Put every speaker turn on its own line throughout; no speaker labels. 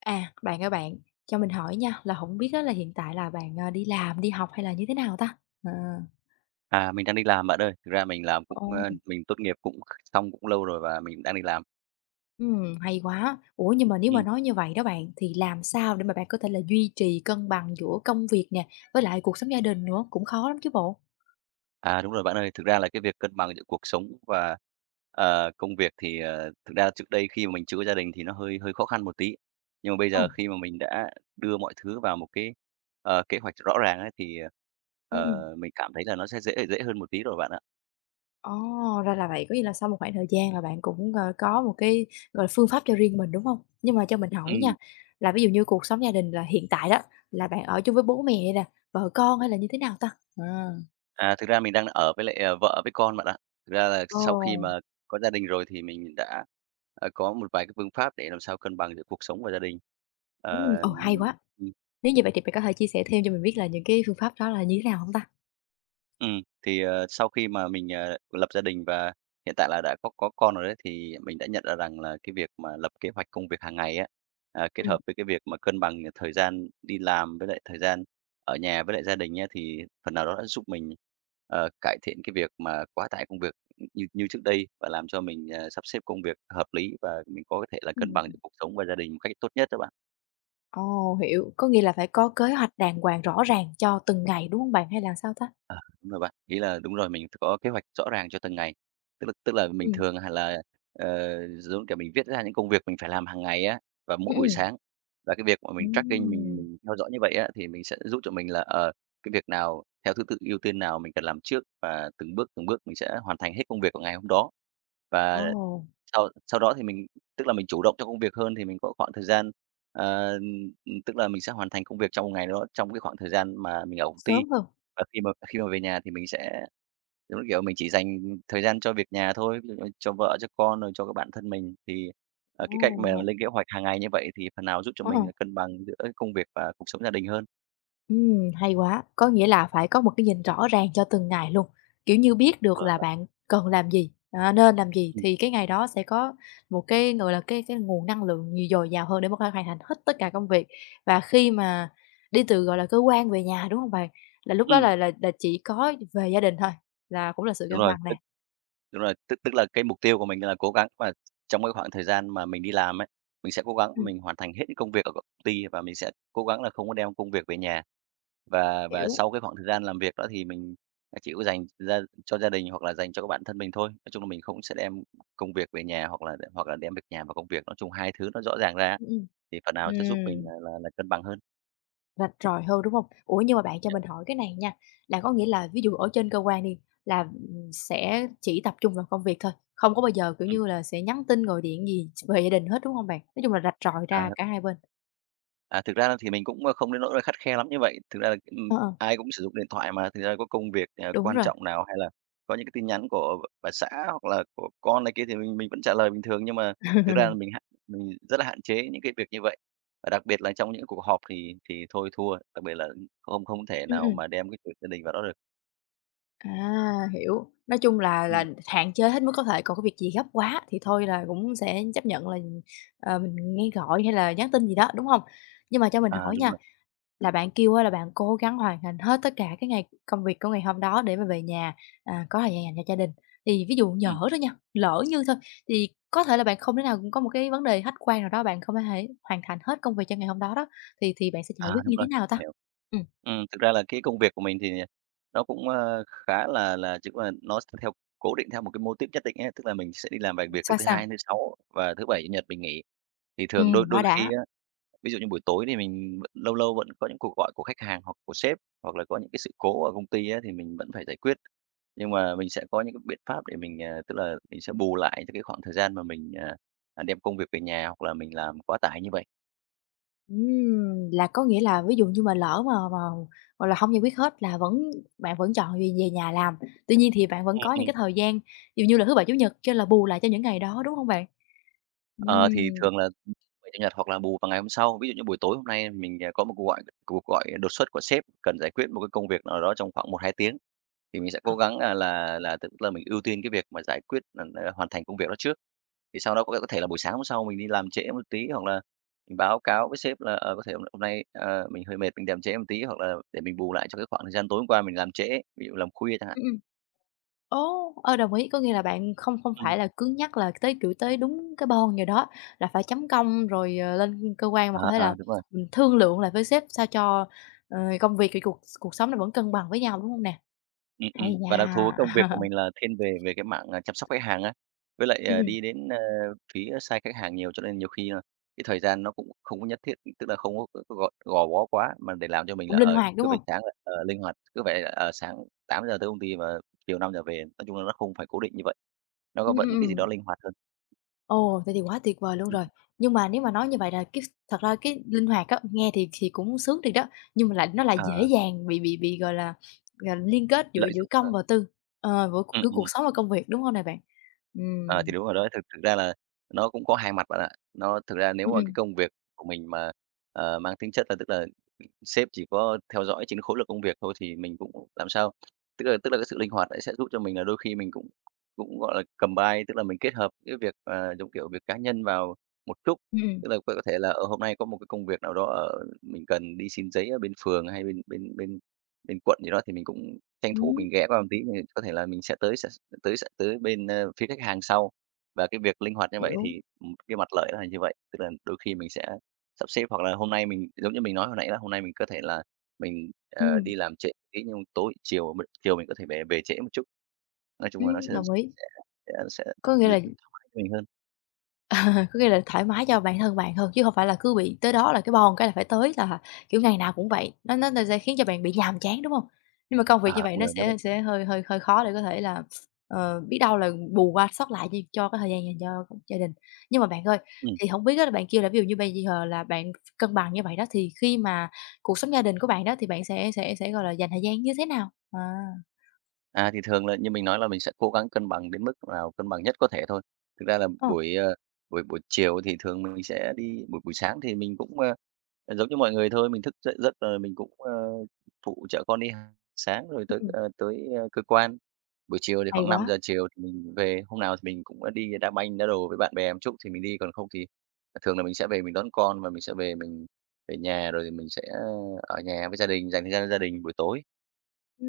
À, bạn ơi, cho mình hỏi nha, là không biết á là hiện tại là bạn, đi làm, đi học hay là như thế nào ta? À,
À, mình đang đi làm bạn ơi. Thực ra mình làm cũng,
ồ,
ơ, mình tốt nghiệp cũng xong cũng lâu rồi và mình đang đi làm.
hay quá. Ủa, nhưng mà nếu mà
Ừm,
nói như vậy đó bạn, thì làm sao để mà bạn có thể là duy trì cân bằng giữa công việc nè, với lại cuộc sống gia đình nữa, cũng khó lắm chứ bộ?
à, đúng rồi bạn ơi, thực ra là cái việc cân bằng giữa cuộc sống và công việc thì thực ra trước đây khi mà mình chưa có gia đình thì nó hơi hơi khó khăn một tí. Nhưng mà bây giờ
Ồ,
khi mà mình đã đưa mọi thứ vào một cái kế hoạch rõ ràng ấy thì,
ừm.
ờ, mình cảm thấy là nó sẽ dễ dễ hơn một tí rồi bạn ạ.
Ồ, ra là vậy, có nghĩa là sau một khoảng thời gian là bạn cũng, có một cái, gọi là, phương pháp cho riêng mình, đúng không? Nhưng mà cho mình hỏi nha,
Ừm.
là ví dụ như cuộc sống gia đình là hiện tại đó, là bạn ở chung với bố mẹ nè, vợ con hay là như thế nào ta? À.
À, thực ra mình đang ở với lại vợ với con bạn ạ. Thực ra là
Ồ.
sau khi mà có gia đình rồi thì mình đã có một vài cái phương pháp để làm sao cân bằng giữa cuộc sống và gia đình.
Ừm,
Ờ.
ồ, hay quá! Nếu như vậy thì bạn có thể chia sẻ thêm cho mình biết là những cái phương pháp đó là như thế nào hông ta?
Ừm, sau khi mà mình lập gia đình và hiện tại là đã có con rồi đấy, thì mình đã nhận ra rằng là cái việc mà lập kế hoạch công việc hàng ngày á, kết
Ừm.
hợp với cái việc mà cân bằng thời gian đi làm với lại thời gian ở nhà với lại gia đình nhé thì phần nào đó đã giúp mình cải thiện cái việc mà quá tải công việc như như trước đây và làm cho mình sắp xếp công việc hợp lý và mình có thể là cân bằng được
Ừm.
cuộc sống và gia đình một cách tốt nhất đó bạn.
Ồ, hiểu, có nghĩa là phải có kế hoạch đàng hoàng rõ ràng cho từng ngày, đúng hông bạn? Hay là sao ta?
À, đúng rồi bạn. Ý là đúng rồi, mình có kế hoạch rõ ràng cho từng ngày. Tức là mình
Ừm.
thường hay là, giống kiểu, mình viết ra những công việc mình phải làm hàng ngày á, và mỗi
Ừm,
buổi
ừm.
sáng. Và cái việc mà mình tracking, mình
Ừm,
mình theo dõi như vậy á, thì mình sẽ giúp cho mình là, cái việc nào theo thứ tự ưu tiên nào mình cần làm trước và từng bước mình sẽ hoàn thành hết công việc của ngày hôm đó.
ồ,
Và sau sau đó thì mình tức là mình chủ động trong công việc hơn thì mình có khoảng thời gian, ờ Tức là mình sẽ hoàn thành công việc trong một ngày đó, trong cái khoảng thời gian mà mình ở công ty.
sớm hơn.
Và khi mà về nhà thì mình sẽ, giống như kiểu, mình chỉ dành thời gian cho việc nhà thôi, ví dụ như cho vợ, cho con, rồi cho các bạn thân mình. Thì, cái cách mà
Ồ,
lên kế hoạch hàng ngày như vậy thì phần nào giúp cho
ờ.
mình là cân bằng giữa công việc và cuộc sống gia đình hơn.
Hay quá, có nghĩa là phải có một cái nhìn rõ ràng cho từng ngày luôn, kiểu như, biết được
Đúng rồi
là
bạn.
bạn cần làm gì, nên làm gì
Ừm,
thì cái ngày đó sẽ có một cái, gọi là, cái nguồn năng lượng nhiều dồi dào hơn để mà có thể hoàn thành hết tất cả công việc. Và khi mà đi từ, gọi là, cơ quan về nhà, đúng không bạn? Là lúc đó
ừm,
là chỉ có về gia đình thôi, là cũng là sự
đúng
cân
rồi.
bằng nè.
Đúng rồi, tức tức là cái mục tiêu của mình là cố gắng mà trong cái khoảng thời gian mà mình đi làm ấy, mình sẽ cố gắng
Ừm,
mình hoàn thành hết cái công việc ở công ty và mình sẽ cố gắng là không có đem công việc về nhà. Và
hiểu.
sau cái khoảng thời gian làm việc đó thì mình chỉ có dành ra cho gia đình hoặc là dành cho các bản thân mình thôi. Nói chung là mình không sẽ đem công việc về nhà hoặc là đem việc nhà và công việc, nói chung hai thứ nó rõ ràng ra
Ừm.
thì phần nào sẽ giúp mình là cân bằng hơn.
Rạch ròi hơn, đúng hông? Ủa, nhưng mà bạn cho
Dạ,
mình hỏi cái này nha, là có nghĩa là ví dụ ở trên cơ quan đi, là, sẽ chỉ tập trung vào công việc thôi, không có bao giờ, kiểu
ừm,
như là, sẽ nhắn tin, gọi điện gì về gia đình hết, đúng không bạn? Nói chung là rạch ròi
à.
ra cả hai bên.
À, thực ra thì mình cũng, không đến nỗi là khắt khe lắm như vậy. Thực ra là,
Ờ,
ai cũng sử dụng điện thoại mà, thực ra có công việc,
đúng
quan
rồi.
trọng nào hay là có những cái tin nhắn của bà xã hoặc là của con này kia thì mình vẫn trả lời bình thường. Nhưng mà thực ra là mình hạn mình rất là hạn chế những cái việc như vậy. Và đặc biệt là trong những cuộc họp thì thôi thua, đặc biệt là không không thể
Ừm,
nào
ừm.
mà đem cái chuyện gia đình vào đó được.
À, hiểu. Nói chung là
Ừm.
hạn chế hết mức có thể, còn cái việc gì gấp quá thì thôi là cũng sẽ chấp nhận là, mình nghe gọi hay là nhắn tin gì đó, đúng không? Nhưng mà cho mình
À,
hỏi
đúng
nha,
rồi.
là bạn kêu á là bạn cố gắng hoàn thành hết tất cả cái ngày công việc của ngày hôm đó để mà về nhà, có thời gian dành cho gia đình. Thì ví dụ nhỡ
Ừm,
thôi nha, lỡ như thôi, thì có thể là bạn không thể nào cũng có một cái vấn đề khách quan nào đó, bạn không thể hoàn thành hết công việc cho ngày hôm đó đó, thì bạn sẽ giải
à,
quyết
đúng
như thế
rồi.
nào ta? Ừm,
Thực ra là cái công việc của mình thì nó cũng, khá là chứ mà nó theo cố định theo một cái mô típ nhất định ấy, tức là mình sẽ đi làm vài việc từ
sao,
thứ
sao?
Hai đến thứ Sáu và thứ Bảy, Chủ nhật mình nghỉ. Thì thường đôi đôi
Quá
khi
đã.
á, ví dụ như buổi tối thì mình vẫn lâu lâu vẫn có những cuộc gọi của khách hàng hoặc của sếp, hoặc là có những cái sự cố ở công ty á thì mình vẫn phải giải quyết. Nhưng mà mình sẽ có những cái biện pháp để mình, tức là mình sẽ bù lại cho cái khoảng thời gian mà mình, đem công việc về nhà hoặc là mình làm quá tải như vậy.
Là có nghĩa là ví dụ như mà lỡ mà, gọi là, không giải quyết hết là vẫn bạn vẫn chọn về về nhà làm, tuy nhiên thì bạn vẫn có những
Ừm,
cái thời gian, ví dụ như là thứ Bảy, Chủ nhật cho là bù lại cho những ngày đó, đúng không bạn?
Ờ, thì
Ừm.
thường là bảy Chủ nhật hoặc là bù vào ngày hôm sau. Ví dụ như buổi tối hôm nay mình, à, có một cuộc gọi đột xuất của sếp cần giải quyết một cái công việc nào đó trong khoảng 1-2 tiếng, thì mình sẽ
Ờ,
cố gắng, là tức là mình ưu tiên cái việc mà giải quyết, hoàn thành công việc đó trước. Thì sau đó có thể là buổi sáng hôm sau mình đi làm trễ một tí hoặc là mình báo cáo với sếp là, có thể hôm hôm nay, mình hơi mệt, mình làm trễ một tí hoặc là để mình bù lại cho cái khoảng thời gian tối hôm qua mình làm trễ, ví dụ làm khuya chẳng hạn.
ừm. Ồ, đồng ý, có nghĩa là bạn không không
Ừm.
phải là cứng nhắc là tới, kiểu, tới đúng cái bon giờ đó là phải chấm công rồi, lên cơ quan mà có
Ờ,
thể là,
ờ, đúng rồi.
thương lượng lại với sếp sao cho, công việc, cái cuộc cuộc sống nó vẫn cân bằng với nhau, đúng không nè? Hay
Và đặc
nha!
thù công việc của mình là thiên về về cái mảng, chăm sóc khách hàng á, với lại,
Ừm,
ờ,
ừm,
đi đến, phía side khách hàng nhiều, cho nên nhiều khi là cái thời gian nó cũng không có nhất thiết, tức là không có gò gò bó quá, mà để làm cho mình
cũng
là,
linh
ờ,
hoạt, đúng
cứ phải
không?
sáng là, linh hoạt, cứ phải, sáng 8 giờ tới công ty và chiều 5 giờ về. Nói chung là nó không phải cố định như vậy, nó có
Ừm,
vẫn
ừm,
cái gì đó
ừm.
linh hoạt hơn.
Ồ, thế thì quá tuyệt vời luôn
Ừm,
rồi. Nhưng mà nếu mà nói như vậy là cái thật ra cái linh hoạt á, nghe thì cũng sướng thiệt đó, nhưng mà lại nó lại
ờ,
dễ dàng bị, gọi là, liên kết giữa
lợi
giữa
dụng
công
hơn.
và tư, giữa
Ừm,
giữa
ừm,
cuộc sống và công việc, đúng không nè bạn?
ờ, thì
Ừm,
đúng rồi đó, thực thực ra là nó cũng có hai mặt bạn ạ. Nó thực ra nếu
ừm,
mà cái
ừm,
công việc của mình mà, mang tính chất là tức là sếp chỉ có theo dõi chính khối lượng công việc thôi thì mình cũng làm sao tức là cái sự linh hoạt ấy sẽ giúp cho mình là đôi khi mình cũng cũng, gọi là, combine, tức là mình kết hợp cái việc, giống kiểu, việc cá nhân vào một chút.
ừm,
Tức là có thể là, ở hôm nay có một cái công việc nào đó ở mình cần đi xin giấy ở bên phường hay bên bên bên bên quận gì đó thì mình cũng tranh thủ
ừm,
mình ghé qua một tí, thì có thể là mình sẽ tới bên, phía khách hàng sau. Và cái việc linh hoạt như vậy
hiểu,
thì, cái mặt lợi là như vậy, tức là đôi khi mình sẽ sắp xếp hoặc là hôm nay mình giống như mình nói hồi nãy là hôm nay mình có thể là mình,
ừm,
đi làm trễ tí nhưng tối chiều mình có thể về về trễ một chút. Nói chung là nó
đồng ý.
sẽ sẽ
Có nghĩa
th
là
mình hơn.
Có nghĩa là thoải mái cho bản thân bạn hơn, chứ không phải là cứ bị tới đó là cái bon cái là phải tới là, kiểu, ngày nào cũng vậy, nó sẽ khiến cho bạn bị nhàm chán, đúng không? Nhưng mà công việc như
À
vậy
đúng
nó
rồi, nếu mà
sẽ hơi hơi hơi khó để có thể là, biết đâu là bù qua sót lại cho cái thời gian dành cho gia đình. Nhưng mà bạn ơi,
ừ.
thì không biết á là bạn kêu là ví dụ như bây giờ là bạn cân bằng như vậy đó, thì khi mà cuộc sống gia đình của bạn đó thì bạn sẽ, gọi là, dành thời gian như thế nào? À,
À, thì thường là như mình nói là mình sẽ cố gắng cân bằng đến mức nào cân bằng nhất có thể thôi. Thực ra là
ờ,
buổi buổi chiều thì thường mình sẽ đi buổi buổi sáng thì mình cũng, giống như mọi người thôi, mình thức dậy rất rồi mình cũng, phụ trợ con đi h sáng rồi tới,
ừm,
ờ, tới, cơ quan. Buổi chiều thì
hay
khoảng năm
quá,
giờ chiều thì mình về, hôm nào thì mình cũng, đi đá banh, đá đồ với bạn bè một chút thì mình đi, còn không thì thường là mình sẽ về mình đón con và mình sẽ về mình nhà rồi thì mình sẽ ờ, ở nhà với gia đình, dành thời gian cho gia đình buổi tối.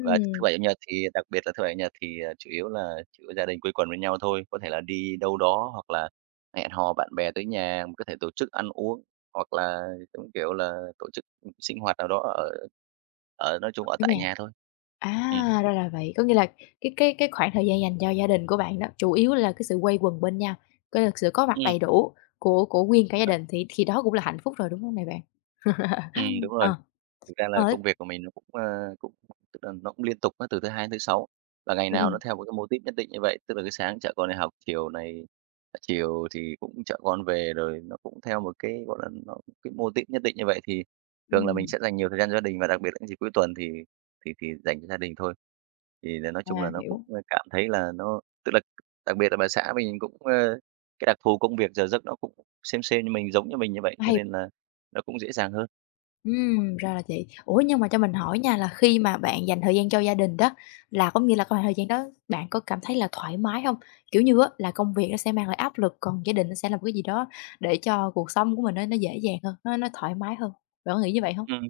Và thứ Bảy, Chủ nhật thì đặc biệt là thứ Bảy, Chủ nhật thì, chủ yếu gia đình quây quần với nhau thôi, có thể là đi đâu đó hoặc là hẹn hò bạn bè tới nhà, có thể tổ chức ăn uống, hoặc là, giống kiểu là, tổ chức, sinh hoạt nào đó ở ở nói
ở
chung ở tại
nhà.
nhà thôi. Ừ.
À, ra là vậy. Có nghĩa là cái khoảng thời gian dành cho gia đình của bạn đó, chủ yếu là cái sự quây quần bên nhau, cái là sự có mặt
Ừm,
đầy đủ của nguyên cả
đúng
gia
rồi.
đình thì đó cũng là hạnh phúc rồi, đúng không này bạn?
Đúng rồi.
Ờ,
Thực ra là
ờ,
công việc của mình nó cũng tức là nó cũng liên tục á, từ thứ Hai đến thứ Sáu và ngày nào
ừm,
nó theo một cái mô típ nhất định như vậy. Tức là cái sáng chở con đi học, chiều thì cũng chở con về, rồi nó cũng theo một cái, gọi là, cái mô típ nhất định như vậy thì thường là
ừm,
mình
ừm,
sẽ dành nhiều thời gian cho gia đình và đặc biệt là những dịp cuối tuần thì dành cho gia đình thôi. Thì là nói chung
à,
là nó
hiểu,
cảm thấy là tức là đặc biệt là bà xã mình cũng, cái đặc thù công việc giờ giấc nó cũng xem như mình, giống như mình như vậy, cho
hay
nên là nó cũng dễ dàng hơn.
ra là vậy. Ủa, nhưng mà cho mình hỏi nha là khi mà bạn dành thời gian cho gia đình đó, là có nghĩa là khoảng thời gian đó bạn có cảm thấy là thoải mái không? Kiểu như á, là công việc nó sẽ mang lại áp lực, còn gia đình nó sẽ là một cái gì đó để cho cuộc sống của mình nó dễ dàng hơn, nó thoải mái hơn. Bạn có nghĩ như vậy không?
Ừm.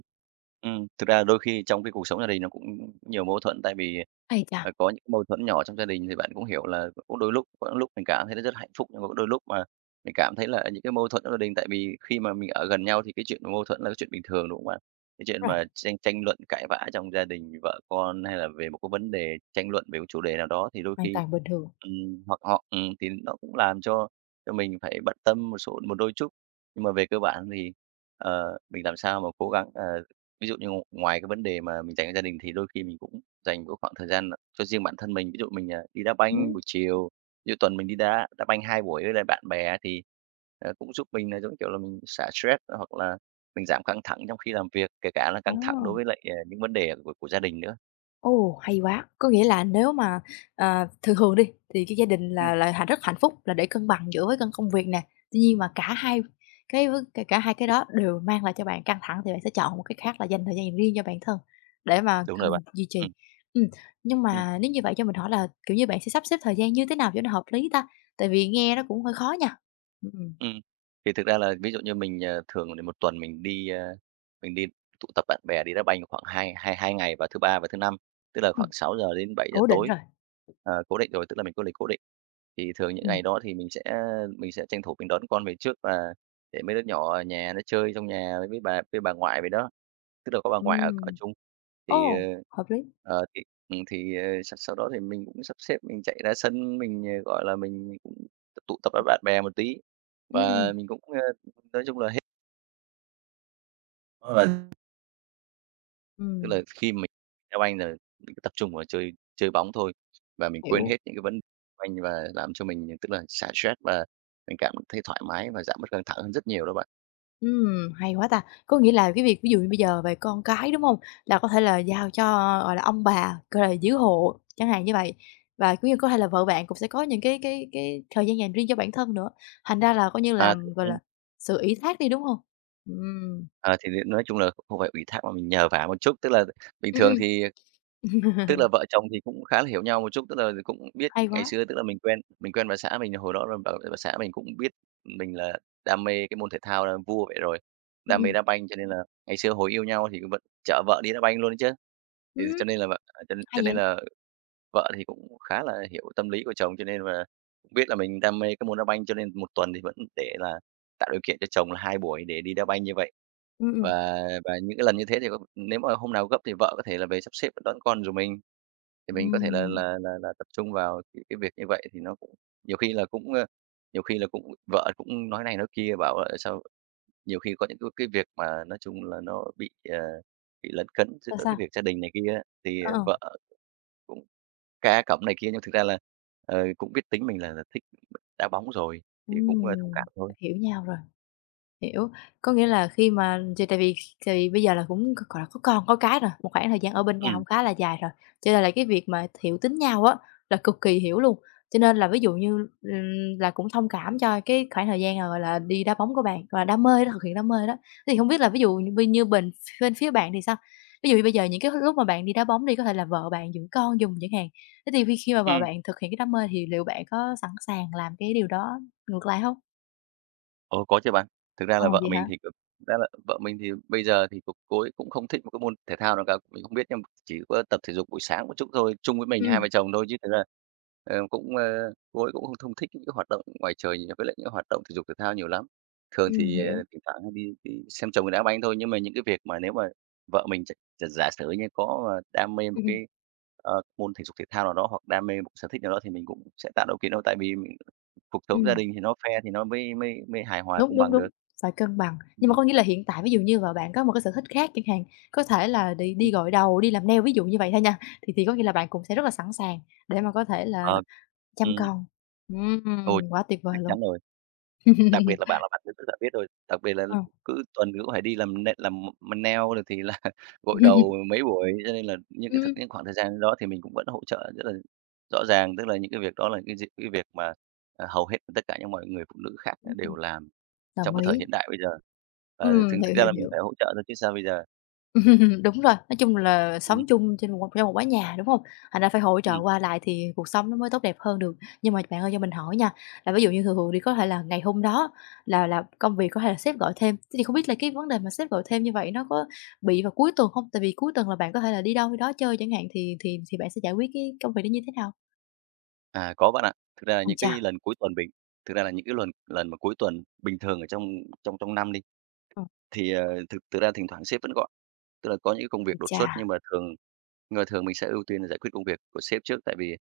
Thực ra đôi khi trong cái cuộc sống gia đình nó cũng nhiều mâu thuẫn, tại vì,
Ây chà!
có những mâu thuẫn nhỏ trong gia đình thì bạn cũng hiểu là cũng đôi lúc có những lúc mình cảm thấy nó rất hạnh phúc, nhưng mà có đôi lúc mà mình cảm thấy là những cái mâu thuẫn trong gia đình. Tại vì khi mà mình ở gần nhau thì cái chuyện mâu thuẫn là cái chuyện bình thường, đúng không ạ? Cái chuyện
Rồi,
mà tranh tranh luận cãi vã trong gia đình, vợ con hay là về một cái vấn đề, tranh luận về một chủ đề nào đó thì đôi
hoàn
khi
toàn bình thường.
hoặc họ thì nó cũng làm cho mình phải bận tâm một đôi chút. Nhưng mà về cơ bản thì, mình làm sao mà cố gắng. Ờ Ví dụ như ngoài cái vấn đề mà mình dành cho gia đình thì đôi khi mình cũng dành một khoảng thời gian cho riêng bản thân mình. Ví dụ mình, đi đá
Ừm.
banh buổi chiều, ví dụ tuần mình đi đá đá banh 2 buổi với lại bạn bè thì, cũng giúp mình là, giống kiểu là, mình xả stress hoặc là mình giảm căng thẳng trong khi làm việc, kể cả là
Ờ,
căng thẳng đối với lại, những vấn đề của gia đình nữa.
ồ, hay quá! Có nghĩa là nếu mà, thường thường đi, thì cái gia đình
Ừm.
là hạnh rất hạnh phúc là để cân bằng giữa với cân công việc nè, tuy nhiên mà cả hai cái v cả cả hai cái đó đều mang lại cho bạn căng thẳng thì bạn sẽ chọn một cái khác là dành thời gian riêng cho bản thân để mà
Đúng rồi bạn.
cân duy trì. Ừm, nhưng
Ừm.
mà nếu như vậy cho mình hỏi là, kiểu như, bạn sẽ sắp xếp thời gian như thế nào cho nó hợp lý ta? Tại vì nghe nó cũng hơi khó nha. Ừm,
Ừm, thì thực ra là ví dụ như mình, thường thì 1 tuần mình đi tụ tập bạn bè đi đá banh khoảng hai hai hai ngày vào thứ Ba và thứ Năm, tức là
ừm,
khoảng 6 giờ đến 7 giờ
cố định
tối,
rồi.
cố định rồi, tức là mình có lịch cố định. Thì thường những
Ừm,
ngày đó thì mình sẽ tranh thủ mình đón con về trước và để mấy đứa nhỏ ở nhà nó chơi trong nhà với bà ngoại vậy đó, tức là có bà ngoại ở ở
ừm,
chung. Thì, ờ,
ồ, hợp lý.
ờ, thì, thì sau sau đó thì mình cũng sắp xếp mình chạy ra sân mình, gọi là, mình cũng tụ tập với bạn bè một tí
Ừm.
và mình cũng, nói chung là hết. Ờ. Tức là
Ừm,
khi mình theo anh là mình cứ tập trung vào chơi chơi bóng thôi và mình quên
hiểu.
hết những cái vấn đề của anh và làm cho mình, tức là, xả stress và mình cảm thấy thoải mái và giảm bớt căng thẳng hơn rất nhiều đó bạn.
Hay quá ta! Có nghĩa là cái việc ví dụ như bây giờ về con cái, đúng hông? Là có thể là giao cho, gọi là, ông bà, gọi là, giữ hộ chẳng hạn như vậy. Và cũng như có thể là vợ bạn cũng sẽ có những cái thời gian dành riêng cho bản thân nữa, thành ra là coi như là,
À, thì,
gọi là, sự ủy thác đi, đúng hông? Ừm,
à, thì nói chung là không phải ủy thác mà mình nhờ vả một chút, tức là bình thường
ừm,
thì.
ừm.
Tức là vợ chồng thì cũng khá là hiểu nhau một chút, tức là cũng biết
Hay
ngày
quá.
xưa tức là mình quen bà xã mình hồi đó là bà xã mình cũng biết mình là đam mê cái môn thể thao là vua vậy rồi,
Ừm,
đam mê
ừm.
đá banh cho nên là ngày xưa hồi yêu nhau thì vẫn chở vợ đi đá banh luôn đấy chứ. Thì
Ừm,
cho nên là cho cho
hay
nên
vậy!
là Vợ thì cũng khá là hiểu tâm lý của chồng, cho nên là cũng biết là mình đam mê cái môn đá banh, cho nên một tuần thì vẫn để là tạo điều kiện cho chồng là 2 buổi để đi đá banh như vậy.
Ừm.
Và và những cái lần như thế thì có nếu mà hôm nào gấp thì vợ có thể là về sắp xếp đón con rồi mình, thì mình có thể là
Ừm,
là là là tập trung vào cái việc như vậy thì nó cũng nhiều khi là cũng, ơ, nhiều khi là cũng vợ cũng nói này nói kia, bảo là sao nhiều khi có những cái việc mà nói chung là nó bị, bị lấn cấn
sao,
giữa cái
sao?
việc gia đình này kia thì
Ờ.
vợ cũng cái cá cẩm này kia, nhưng thực ra là, cũng biết tính mình là thích đá bóng rồi, thì cũng, thông
Ừm,
cảm thôi.
hiểu nhau rồi. Hiểu, có nghĩa là khi mà thì tại vì bây giờ là cũng, c gọi là, có con có cái rồi, một khoảng thời gian ở bên nhau
Ừm.
cũng khá là dài rồi, cho nên là cái việc mà hiểu tính nhau á, là cực kỳ hiểu luôn. Cho nên là ví dụ như, là cũng thông cảm cho cái khoảng thời gian, gọi là, đi đá bóng của bạn, gọi là, đam mê đó, thực hiện đam mê đó. Thế thì không biết là ví dụ như bên như bền bên phía bạn thì sao? Ví dụ như bây giờ những cái lúc mà bạn đi đá bóng đi, có thể là vợ bạn dưỡng con dùng chẳng hạn, thế thì khi khi mà vợ
Ừm.
bạn thực hiện cái đam mê thì liệu bạn có sẵn sàng làm cái điều đó ngược lại không?
Ồ, có chứ bạn. Thực ra
Ờ,
là vợ
vậy
mình
hả?
thì cực ra là vợ mình thì bây giờ thì cũng cô ấy cũng không thích một cái môn thể thao nào cả, mình không biết nhưng mà chỉ có tập thể dục buổi sáng một chút thôi, chung với mình hai
Ừm.
vợ chồng thôi chứ thực ra, cũng, cô ấy cũng không không thích những cái hoạt động ngoài trời nhiều với lại những hoạt động thể dục thể thao nhiều lắm. Thường thì,
Hiểu.
thỉnh thoảng hay đi đi xem chồng đá banh thôi, nhưng mà những cái việc mà nếu mà vợ mình giả giả giả sử như có, đam mê một
Ừm, ừm,
cái, môn thể dục thể thao nào đó hoặc đam mê một sở thích nào đó thì mình cũng sẽ tạo điều kiện thôi. Tại vì mình. Cuộc sống gia
ừm,
đình thì nó fair thì nó mới mới mới hài hòa
đúng,
cân
đúng,
bằng
đúng,
được.
phải cân bằng. Nhưng mà
Ừm.
có nghĩa là hiện tại ví dụ như vợ bạn có một cái sở thích khác chẳng hạn, có thể là đi đi
Ừm.
gội đầu, đi làm nail ví dụ như vậy thôi nha, thì có nghĩa là bạn cũng sẽ rất là sẵn sàng để mà có thể là
Ờ,
chăm
ừm,
con.
Ôi,
Ừm, quá tuyệt
chắc
vời luôn.
chắn rồi, đặc biệt là bạn là bạn rất rất là biết rồi, đặc biệt là
Ờ.
cứ tuần cứ phải đi làm nail rồi thì là gội đầu
Ừm,
mấy buổi, cho nên là những cái thực những khoảng thời gian đó thì mình cũng vẫn hỗ trợ rất là rõ ràng. Tức là những cái việc đó là cái việc mà, hầu hết tất cả những mọi người phụ nữ khác đều
ừm,
làm trong
đồng
cái thời
ý.
hiện đại bây giờ. Ờ, thực thực
Hiểu,
ra
hiểu,
là mình
hiểu.
phải hỗ trợ thôi chứ sao bây giờ.
Đúng rồi, nói chung là
Ừm,
sống chung trên một mái nhà, đúng không? Thành ra phải hỗ trợ
ừm.
qua lại thì cuộc sống nó mới tốt đẹp hơn được. Nhưng mà bạn ơi cho mình hỏi nha, là ví dụ như thường thường đi có thể là ngày hôm đó là công việc có thể là sếp gọi thêm, thế thì không biết là cái vấn đề mà sếp gọi thêm như vậy nó có bị vào cuối tuần không? Tại vì cuối tuần là bạn có thể là đi đâu đi đó chơi chẳng hạn thì bạn sẽ giải quyết cái công việc đó như thế nào?
À, có bạn ạ. Thực ra là
Ôi
những
chà!
cái lần cuối tuần bình thực ra là những cái lần lần mà cuối tuần bình thường ở trong trong trong năm đi,
Ừm.
thì, ờ, thực thực ra thỉnh thoảng sếp vẫn gọi. Tức là có những công
Ôi
việc đột xuất
chà!
nhưng mà thường mình sẽ ưu tiên là giải quyết công việc của sếp trước, tại vì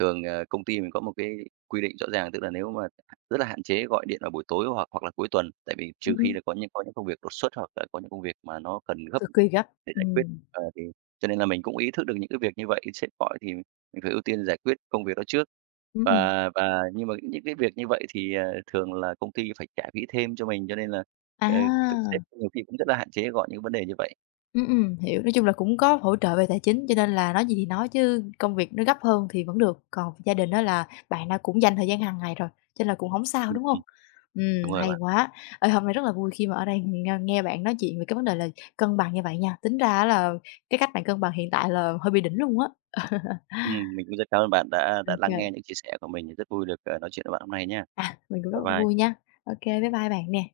thường, công ty mình có một cái quy định rõ ràng, tức là nếu mà rất là hạn chế gọi điện vào buổi tối hoặc hoặc là cuối tuần, tại vì trừ khi
Ừm,
là có những công việc đột xuất hoặc là có những công việc mà nó cần gấp
cực kỳ gấp.
để giải quyết.
Ừm.
Thì cho nên là mình cũng ý thức được những cái việc như vậy, sếp gọi thì mình phải ưu tiên giải quyết công việc đó trước.
Ừm.
Và nhưng mà những cái việc như vậy thì, thường là công ty phải trả phí thêm cho mình, cho nên là, ờ,
À!
sếp nhiều khi cũng rất là hạn chế gọi những vấn đề như vậy.
Hiểu. Nói chung là cũng có hỗ trợ về tài chính, cho nên là nói gì thì nói chứ công việc nó gấp hơn thì vẫn được, còn gia đình đó là bạn đã cũng dành thời gian hàng ngày rồi, cho nên là cũng không sao,
Ừm.
đúng không?
Đúng rồi
Hay
bạn.
quá. Ê, hôm nay rất là vui khi mà ở đây nghe nghe bạn nói chuyện về cái vấn đề là cân bằng như vậy nha. Tính ra là cái cách bạn cân bằng hiện tại là hơi bị đỉnh luôn á.
Mình cũng rất cảm ơn bạn đã lắng
Ô
nghe những chia sẻ của mình, rất vui được, nói chuyện với bạn hôm nay nhá.
à, mình cũng rất
Bye
là
bye.
vui nha. Ok kê, bye bye bạn nè.